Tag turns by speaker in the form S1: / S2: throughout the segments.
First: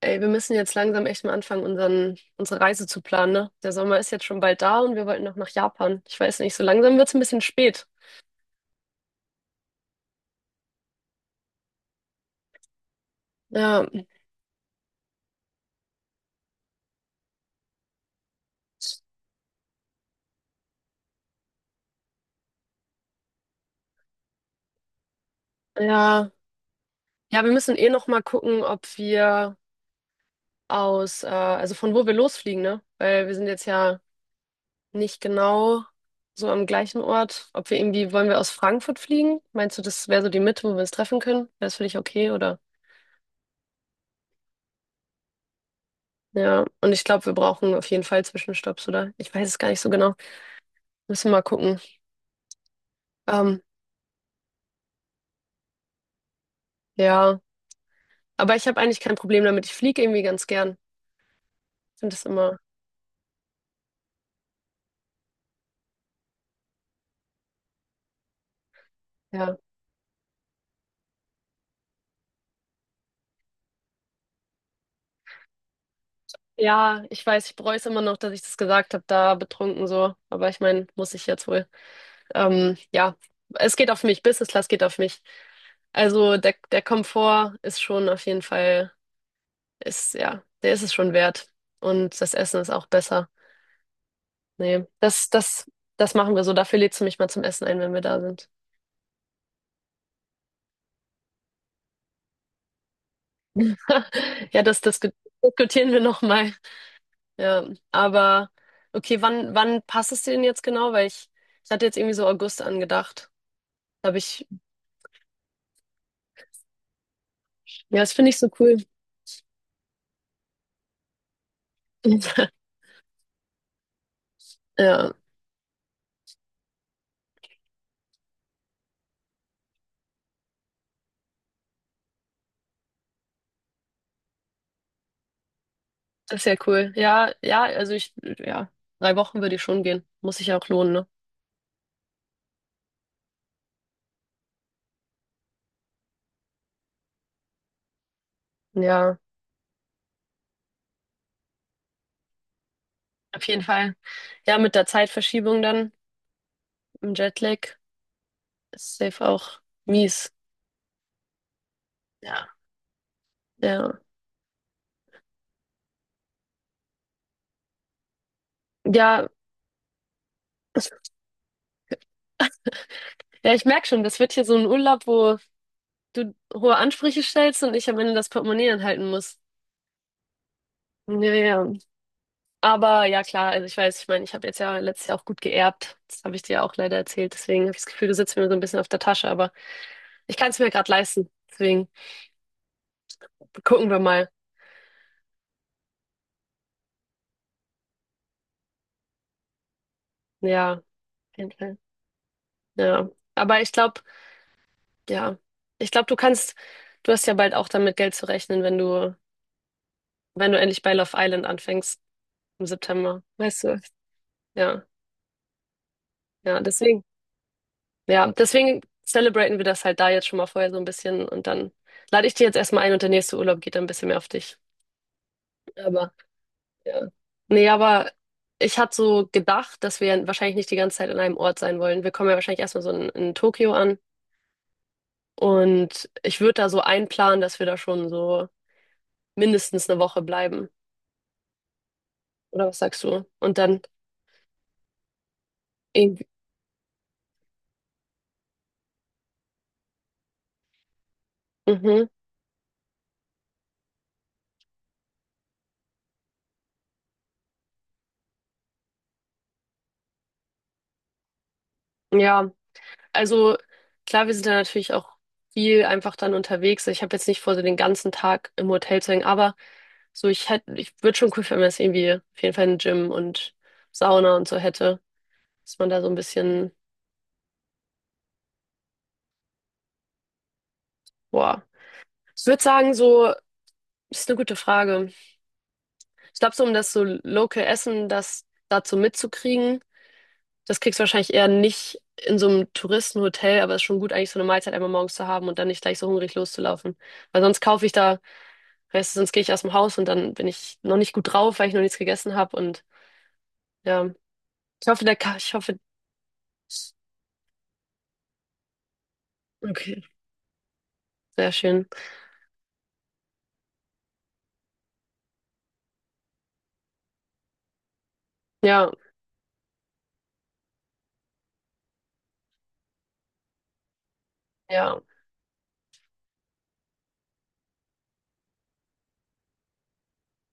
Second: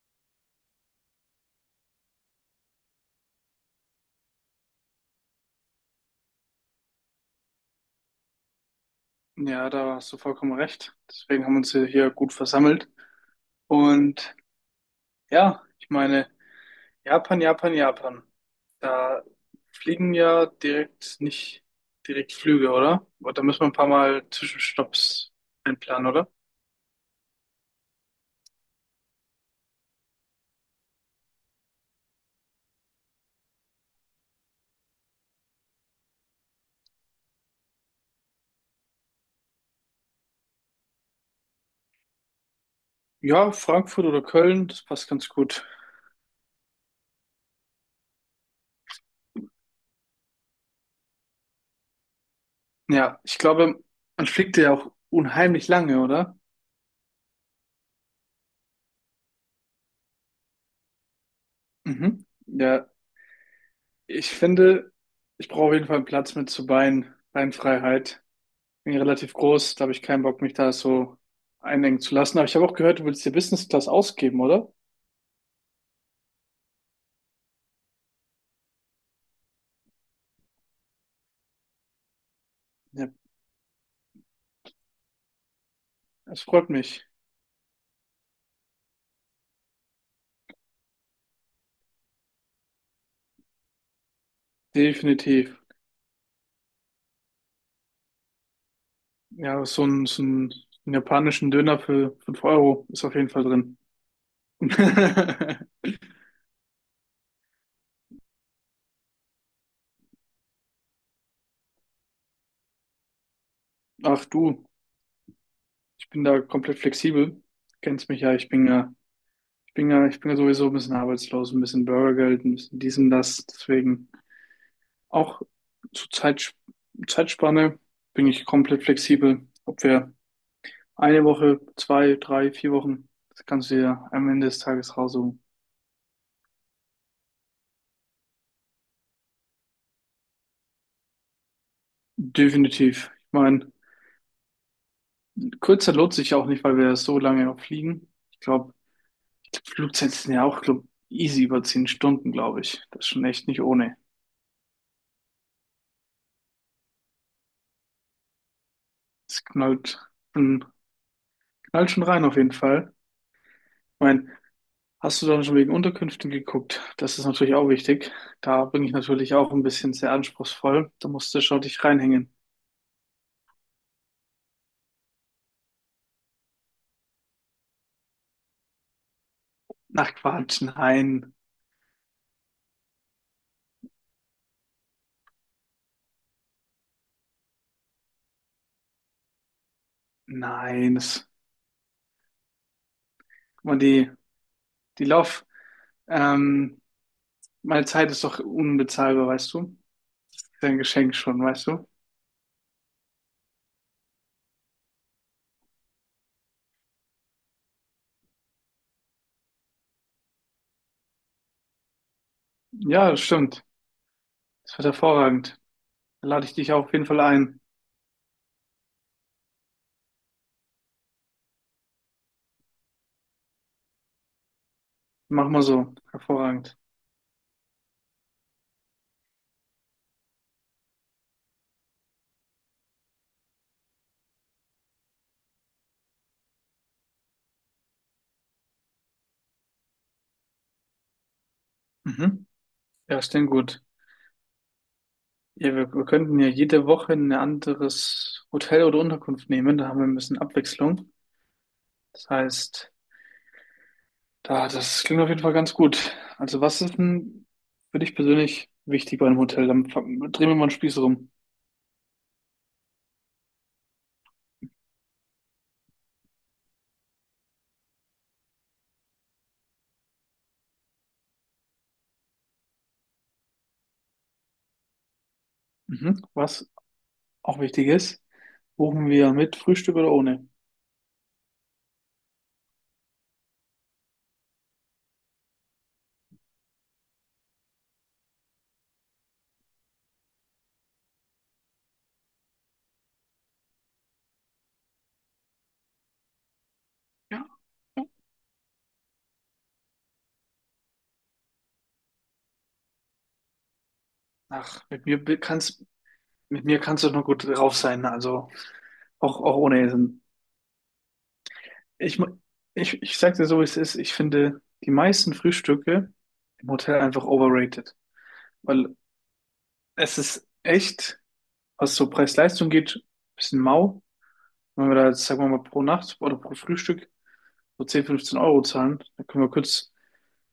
S1: Ey, wir müssen jetzt langsam echt mal anfangen, unsere Reise zu planen, ne? Der Sommer ist jetzt schon bald da und wir wollten noch nach Japan. Ich weiß nicht, so langsam wird's ein bisschen spät.
S2: Ja, da hast du vollkommen recht. Deswegen haben wir uns hier gut versammelt.
S1: Ja,
S2: Und ja, ich meine, Japan, Japan, Japan. Da fliegen ja direkt nicht direkt Flüge, oder? Aber da müssen wir ein paar Mal Zwischenstopps einplanen,
S1: ja.
S2: oder?
S1: Ja, wir müssen eh noch mal gucken, ob wir also von wo wir losfliegen, ne? Weil wir sind jetzt ja nicht genau so am gleichen Ort. Ob wir irgendwie, wollen wir aus Frankfurt fliegen? Meinst du, das wäre so die Mitte, wo wir uns treffen können? Wäre das für dich okay, oder?
S2: Ja, Frankfurt oder Köln, das passt ganz gut.
S1: Ja, und ich glaube, wir brauchen auf jeden Fall Zwischenstopps, oder? Ich weiß es gar nicht so genau. Müssen wir mal gucken.
S2: Ja, ich
S1: Ähm,
S2: glaube, man fliegt ja auch unheimlich lange, oder?
S1: ja. Aber ich habe eigentlich kein Problem damit. Ich fliege irgendwie ganz gern. Ich finde das
S2: Mhm.
S1: immer,
S2: Ja, ich finde, ich brauche auf jeden Fall einen Platz mit zur Beinfreiheit. Bin relativ
S1: ja.
S2: groß, da habe ich keinen Bock, mich da so einengen zu lassen. Aber ich habe auch gehört, du willst dir Business Class ausgeben, oder?
S1: Ja, ich weiß, ich bereue es immer noch, dass ich das gesagt habe, da betrunken so. Aber ich meine, muss ich jetzt wohl.
S2: Ja,
S1: Ja, es geht auf mich. Business Class geht auf mich. Also
S2: das
S1: der,
S2: freut
S1: der
S2: mich.
S1: Komfort ist schon auf jeden Fall, ist, ja, der ist es schon wert. Und das Essen ist auch besser. Nee,
S2: Definitiv.
S1: das machen wir so. Dafür lädst du mich mal zum Essen ein, wenn wir da sind.
S2: Ja, so ein japanischen Döner für 5 € ist auf jeden Fall drin.
S1: Ja, das diskutieren wir nochmal. Ja, aber okay, wann passt es dir denn jetzt genau? Weil ich hatte jetzt irgendwie so August angedacht. Da Hab
S2: Ach
S1: ich,
S2: du, ich bin da komplett flexibel.
S1: ja,
S2: Kennst
S1: das
S2: mich
S1: finde
S2: ja,
S1: ich so
S2: ich bin
S1: cool.
S2: ja, ich bin ja, ich bin ja sowieso ein bisschen arbeitslos, ein bisschen Bürgergeld, ein bisschen dies und das. Deswegen
S1: Ja,
S2: auch zur Zeit, Zeitspanne bin ich komplett flexibel, ob wir eine Woche, 2, 3, 4 Wochen, das kannst du dir am Ende des Tages raussuchen.
S1: das ist ja cool. Ja, ja, also ich, ja, 3 Wochen würde ich schon gehen. Muss sich ja auch lohnen, ne?
S2: Definitiv. Ich meine, Kurzzeit lohnt sich auch nicht, weil wir so lange auch fliegen. Ich glaube,
S1: Ja,
S2: Flugzeiten sind ja auch, glaub, easy über 10 Stunden, glaube ich. Das ist schon
S1: auf
S2: echt
S1: jeden
S2: nicht
S1: Fall.
S2: ohne.
S1: Ja, mit der Zeitverschiebung dann im Jetlag ist safe
S2: Es
S1: auch mies.
S2: schon, knallt schon rein auf jeden
S1: Ja,
S2: Fall.
S1: ja,
S2: Ich meine, hast du dann schon wegen Unterkünften geguckt? Das ist natürlich auch wichtig. Da bin ich
S1: ja.
S2: natürlich auch ein bisschen sehr anspruchsvoll. Da musst du schon dich reinhängen.
S1: Ja, ich merke schon, das wird hier so ein Urlaub, wo du hohe Ansprüche stellst und ich am Ende das Portemonnaie anhalten muss.
S2: Ach Quatsch,
S1: Ja,
S2: nein,
S1: ja, ja. Aber ja, klar, also ich weiß, ich meine, ich habe jetzt ja letztes Jahr auch gut geerbt. Das habe ich dir ja auch leider erzählt. Deswegen habe ich das Gefühl, du sitzt mir so ein bisschen auf der Tasche, aber ich kann es mir gerade
S2: nein. Das,
S1: leisten. Deswegen
S2: guck mal,
S1: gucken wir mal.
S2: die Lauf, ähm, meine Zeit ist doch unbezahlbar, weißt du? Ist ja
S1: Ja,
S2: ein
S1: auf
S2: Geschenk schon,
S1: jeden
S2: weißt
S1: Fall.
S2: du?
S1: Ja. Aber ich glaube, ja, ich glaube, du hast ja bald auch damit Geld zu rechnen, wenn du endlich bei Love Island anfängst im
S2: Ja, das
S1: September. Weißt
S2: stimmt.
S1: du?
S2: Das
S1: Ja,
S2: wird hervorragend. Da lade ich
S1: ja,
S2: dich auf
S1: deswegen.
S2: jeden Fall ein.
S1: Ja, deswegen celebraten wir das halt da jetzt schon mal vorher so ein bisschen und dann lade ich dir jetzt erstmal ein und der nächste Urlaub geht dann ein bisschen mehr auf dich.
S2: Mach mal so.
S1: aber
S2: Hervorragend.
S1: Ja. Nee, aber ich hatte so gedacht, dass wir wahrscheinlich nicht die ganze Zeit an einem Ort sein wollen. Wir kommen ja wahrscheinlich erstmal so in Tokio an. Und ich würde da so einplanen, dass wir da schon so mindestens eine Woche bleiben.
S2: Mhm.
S1: Oder was sagst
S2: Ja,
S1: du?
S2: ist denn
S1: Und dann
S2: gut. Ja, wir
S1: irgendwie,
S2: könnten ja jede Woche ein anderes Hotel oder Unterkunft nehmen. Da haben wir ein bisschen Abwechslung.
S1: mhm,
S2: Das heißt, das klingt auf jeden Fall ganz gut. Also, was ist denn für dich persönlich wichtig bei einem Hotel? Dann drehen wir mal einen Spieß rum.
S1: ja. Also klar, wir sind da natürlich auch viel einfach dann unterwegs. Ich habe jetzt nicht vor, so den ganzen Tag im Hotel zu hängen, aber so ich würde schon cool finden, wenn es irgendwie auf jeden Fall ein Gym und Sauna und so hätte, dass man da so ein
S2: Mhm. Was
S1: bisschen,
S2: auch wichtig ist. Buchen wir mit Frühstück oder ohne?
S1: boah. Ich würde sagen, so, ist eine gute Frage. Ich glaube, so um das so Local Essen, das dazu mitzukriegen, das kriegst du wahrscheinlich eher nicht in so einem Touristenhotel, aber es ist schon gut, eigentlich so eine Mahlzeit einmal morgens zu haben und dann nicht gleich so hungrig loszulaufen. Weil
S2: Ja.
S1: sonst kaufe ich da, weißt du, sonst gehe ich aus dem Haus und dann bin ich noch nicht gut drauf, weil ich noch nichts gegessen habe und ja.
S2: Ach,
S1: Ich hoffe, der Ka ich hoffe,
S2: mit mir kannst du doch nur gut drauf sein, also auch ohne
S1: okay,
S2: Essen.
S1: sehr schön.
S2: Ich, mu- ich sag dir so, wie es ist. Ich finde die meisten Frühstücke im Hotel einfach overrated, weil
S1: Ja,
S2: es ist echt, was so Preis-Leistung geht, ein bisschen mau. Wenn wir
S1: ja,
S2: da jetzt, sagen wir mal, pro Nacht oder pro Frühstück so 10-15 € zahlen, dann können wir kurz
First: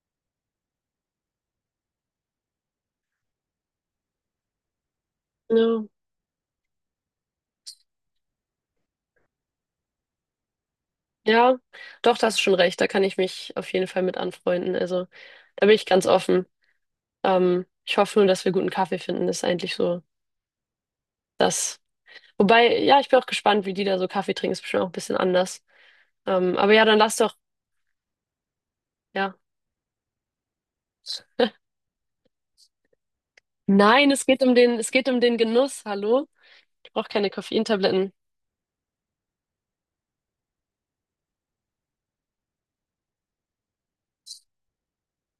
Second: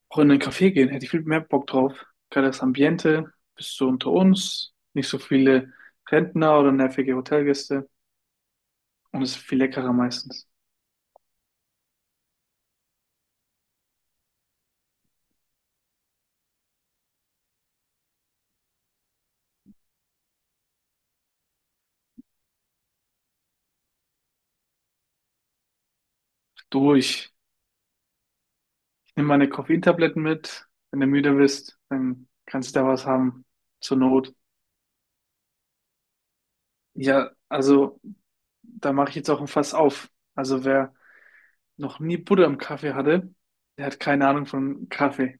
S2: auch in einen Café gehen, hätte ich viel mehr Bock drauf. Geiles Ambiente, bist du unter uns, nicht so viele
S1: ja,
S2: Rentner oder nervige Hotelgäste und es ist viel leckerer meistens.
S1: ja, doch, da hast du schon recht, da kann ich mich auf jeden Fall mit anfreunden, also. Da bin ich ganz offen. Ich hoffe nur, dass wir guten Kaffee finden. Das ist eigentlich so das. Wobei, ja, ich bin auch gespannt, wie die da so Kaffee trinken. Ist bestimmt auch ein bisschen anders. Aber ja,
S2: Du,
S1: dann lass
S2: ich,
S1: doch,
S2: ich nehme
S1: ja.
S2: meine Koffeintabletten mit. Wenn du müde bist, dann kannst du da was haben, zur
S1: Nein, es
S2: Not.
S1: geht um den, es geht um den Genuss. Hallo? Ich brauche keine
S2: Ja, also
S1: Koffeintabletten.
S2: da mache ich jetzt auch ein Fass auf. Also wer noch nie Butter im Kaffee hatte, der hat keine Ahnung von Kaffee.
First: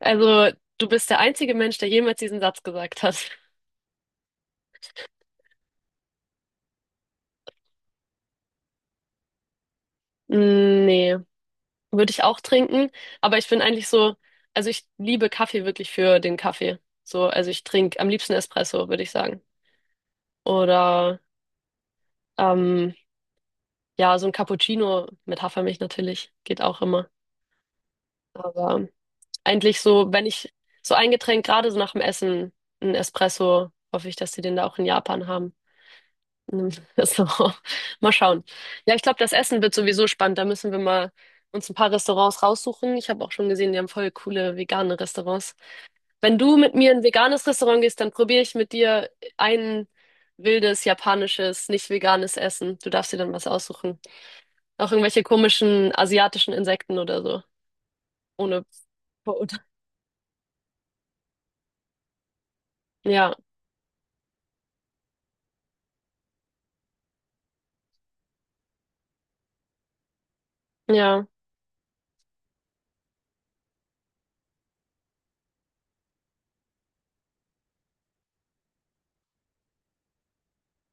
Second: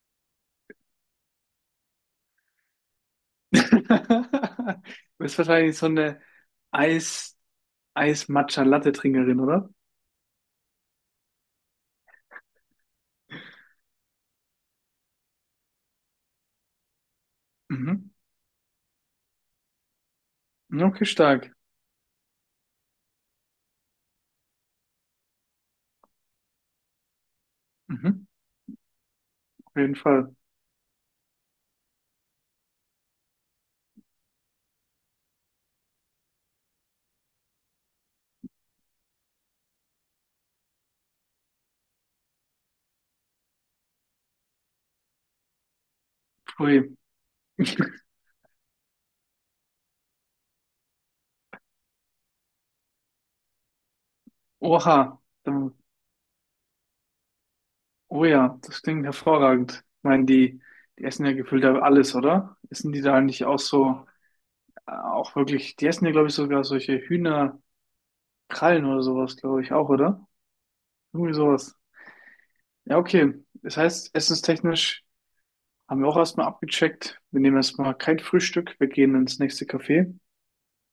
S1: Also, du bist der einzige Mensch, der jemals diesen Satz gesagt hat.
S2: Du bist wahrscheinlich so eine Eis, Eis-Matcha-Latte-Trinkerin, oder?
S1: Mm, nee, würde ich auch trinken. Aber ich bin eigentlich so, also ich liebe Kaffee wirklich für den Kaffee. So, also ich trinke am
S2: Mhm.
S1: liebsten Espresso, würde ich sagen.
S2: Ja, okay,
S1: Oder,
S2: stark.
S1: ähm, Ja, so ein Cappuccino mit Hafermilch natürlich geht auch immer.
S2: Mhm.
S1: Aber
S2: Auf
S1: eigentlich
S2: jeden
S1: so, wenn
S2: Fall.
S1: ich so ein Getränk gerade so nach dem Essen, ein Espresso, hoffe ich, dass sie den da auch in Japan haben. In einem Restaurant. Mal schauen. Ja, ich glaube, das Essen wird sowieso spannend. Da müssen wir mal uns ein paar Restaurants raussuchen. Ich habe auch schon gesehen, die haben voll coole vegane Restaurants. Wenn du mit
S2: Pui.
S1: mir in ein veganes Restaurant gehst, dann probiere ich mit dir ein wildes japanisches, nicht veganes Essen. Du darfst dir dann was aussuchen. Auch
S2: Oha.
S1: irgendwelche komischen asiatischen Insekten oder so.
S2: Oh ja,
S1: Ohne.
S2: das klingt
S1: Verurteilt.
S2: hervorragend. Ich meine, die essen ja gefühlt ja alles, oder? Essen die da
S1: Ja,
S2: nicht auch so, auch wirklich, die essen ja, glaube ich, sogar solche Hühnerkrallen oder sowas, glaube ich, auch, oder?
S1: ja.
S2: Irgendwie sowas. Ja, okay. Das heißt, essenstechnisch haben wir auch erstmal abgecheckt. Wir nehmen erstmal kein Frühstück. Wir gehen ins nächste Café.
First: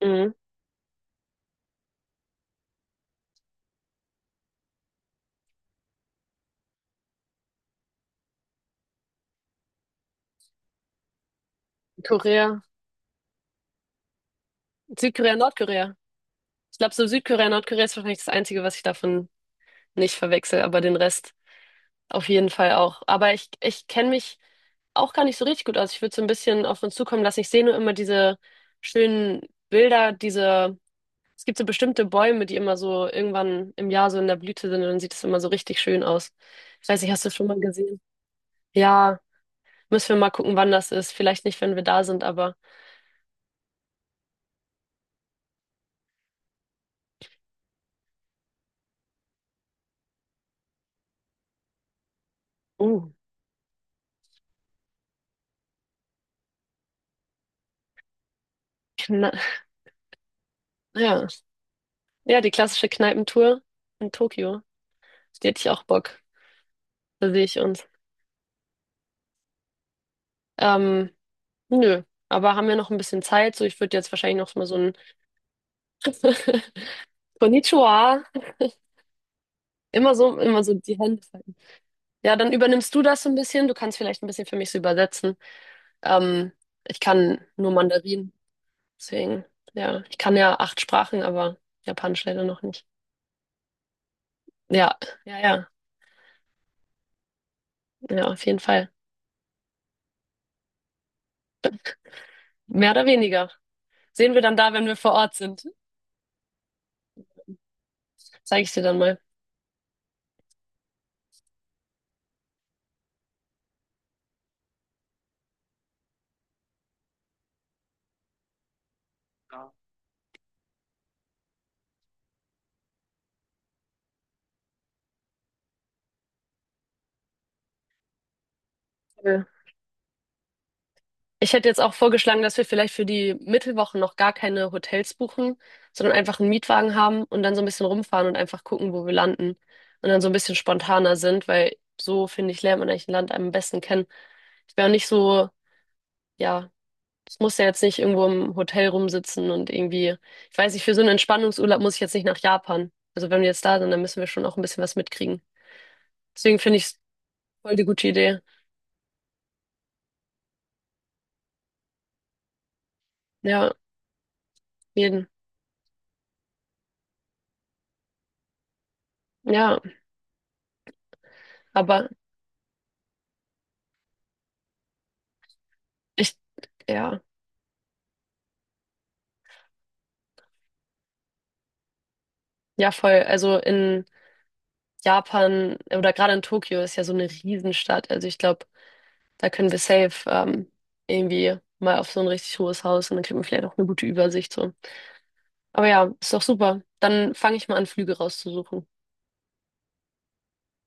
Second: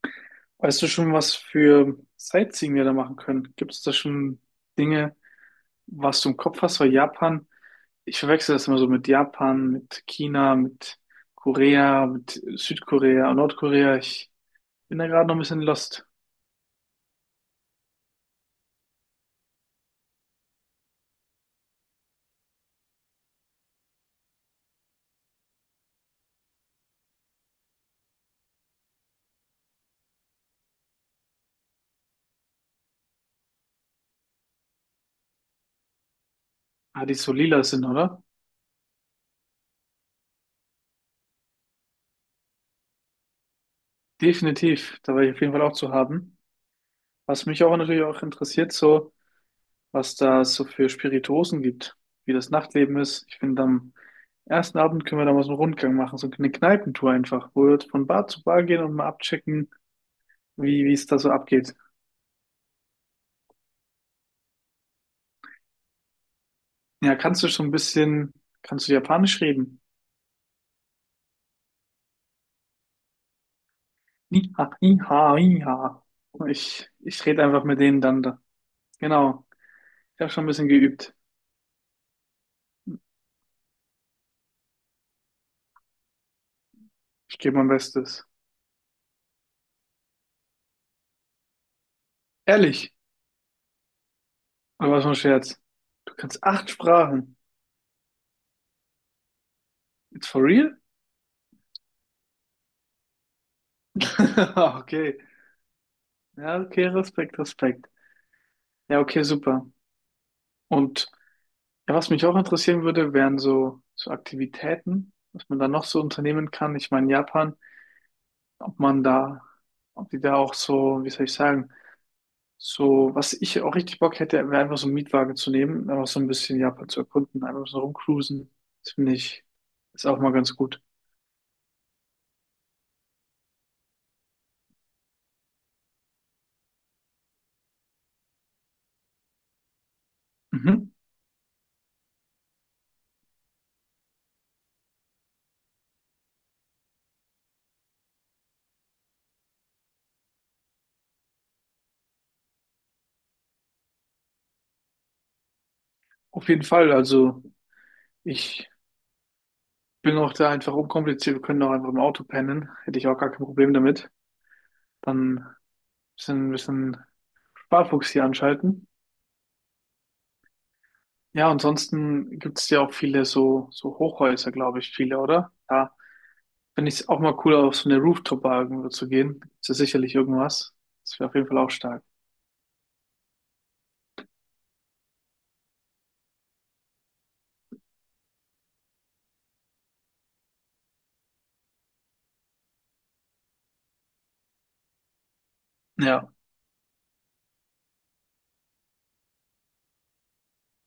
S1: Mhm.
S2: Weißt du schon, was für Sightseeing wir da machen können? Gibt es da schon Dinge, was du im Kopf hast? Weil Japan, ich verwechsel das immer so mit Japan, mit China, mit Korea, mit
S1: Korea.
S2: Südkorea und Nordkorea. Ich bin da gerade noch
S1: Südkorea,
S2: ein bisschen
S1: Nordkorea.
S2: lost.
S1: Ich glaube, so Südkorea, Nordkorea ist wahrscheinlich das Einzige, was ich davon nicht verwechsel, aber den Rest auf jeden Fall auch. Aber ich kenne mich auch gar nicht so richtig gut aus. Ich würde so ein bisschen auf uns zukommen lassen. Ich sehe nur immer diese schönen Bilder, diese, es gibt so bestimmte Bäume, die immer so irgendwann im Jahr so in der Blüte sind und dann sieht es immer so richtig schön aus. Ich weiß
S2: Ah,
S1: nicht,
S2: die
S1: hast du
S2: so
S1: schon mal
S2: lila sind,
S1: gesehen?
S2: oder?
S1: Ja. Müssen wir mal gucken, wann das ist. Vielleicht nicht, wenn wir da sind, aber.
S2: Definitiv, da war ich auf jeden Fall auch zu haben. Was mich auch natürlich auch interessiert, so, was da es so für Spirituosen gibt, wie das Nachtleben
S1: Uh.
S2: ist. Ich finde, am ersten Abend können wir da mal so einen Rundgang machen, so eine Kneipentour einfach, wo wir von Bar zu Bar gehen und mal
S1: Na,
S2: abchecken, wie es da
S1: ja.
S2: so abgeht.
S1: Ja, die klassische Kneipentour in Tokio. Die hätte ich auch Bock.
S2: Ja,
S1: Da
S2: kannst
S1: sehe
S2: du
S1: ich
S2: schon ein
S1: uns.
S2: bisschen, kannst du Japanisch reden?
S1: Ähm, Nö. Aber haben wir noch ein bisschen Zeit? So, ich würde jetzt wahrscheinlich noch
S2: Iha,
S1: mal so ein
S2: iha, iha. Ich rede einfach mit denen dann
S1: Konnichiwa.
S2: da. Genau. Ich habe schon ein
S1: Immer
S2: bisschen
S1: so die
S2: geübt.
S1: Hände falten. Ja, dann übernimmst du das so ein bisschen. Du kannst vielleicht ein bisschen für mich so übersetzen. Ähm, Ich
S2: Ich
S1: kann
S2: gebe mein
S1: nur
S2: Bestes.
S1: Mandarin. Deswegen, ja. Ich kann ja acht Sprachen, aber Japanisch leider noch nicht.
S2: Ehrlich? Oder
S1: Ja,
S2: was für ein
S1: ja,
S2: Scherz?
S1: ja.
S2: Du kannst acht Sprachen.
S1: Ja, auf jeden Fall.
S2: It's for real?
S1: Mehr oder weniger. Sehen wir dann da, wenn wir vor
S2: Okay.
S1: Ort sind.
S2: Ja, okay, Respekt, Respekt.
S1: Zeige ich dir dann
S2: Ja,
S1: mal.
S2: okay, super. Und ja, was mich auch interessieren würde, wären so Aktivitäten, was man da noch so unternehmen kann. Ich meine, Japan, ob man da,
S1: Ja.
S2: ob die da auch so, wie soll ich sagen, so, was ich auch richtig Bock hätte, wäre einfach so einen Mietwagen zu nehmen, einfach so ein bisschen Japan zu erkunden, einfach so rumcruisen. Das finde ich,
S1: Cool.
S2: ist auch mal ganz gut.
S1: Ich hätte jetzt auch vorgeschlagen, dass wir vielleicht für die Mittelwochen noch gar keine Hotels buchen, sondern einfach einen Mietwagen haben und dann so ein bisschen rumfahren und einfach gucken, wo wir landen. Und dann so ein bisschen
S2: Mhm.
S1: spontaner sind, weil so, finde ich, lernt man eigentlich ein Land am besten kennen. Ich wäre auch nicht so, ja, es muss ja jetzt nicht irgendwo im Hotel rumsitzen und irgendwie, ich weiß nicht, für so einen Entspannungsurlaub muss ich jetzt nicht nach Japan. Also wenn wir jetzt da sind, dann müssen wir schon auch ein bisschen was mitkriegen.
S2: Auf
S1: Deswegen
S2: jeden
S1: finde ich
S2: Fall,
S1: es
S2: also
S1: voll die gute Idee.
S2: ich bin auch da einfach unkompliziert. Wir können auch einfach im Auto pennen. Hätte ich auch gar kein
S1: Ja,
S2: Problem damit.
S1: jeden.
S2: Dann ein bisschen Sparfuchs hier anschalten.
S1: Ja,
S2: Ja,
S1: aber
S2: ansonsten gibt es ja auch viele so Hochhäuser, glaube ich, viele, oder? Ja,
S1: ich,
S2: finde ich es auch
S1: ja,
S2: mal cool, auf so eine Rooftop-Bar irgendwo zu gehen. Ist ja sicherlich irgendwas. Das wäre auf jeden Fall auch stark.
S1: ja, voll. Also in Japan oder gerade in Tokio ist ja so eine Riesenstadt. Also ich glaube, da können wir safe irgendwie mal auf so ein richtig hohes Haus und dann kriegt man vielleicht auch eine gute Übersicht so. Aber ja,
S2: Ja.
S1: ist doch super. Dann fange ich mal an, Flüge rauszusuchen.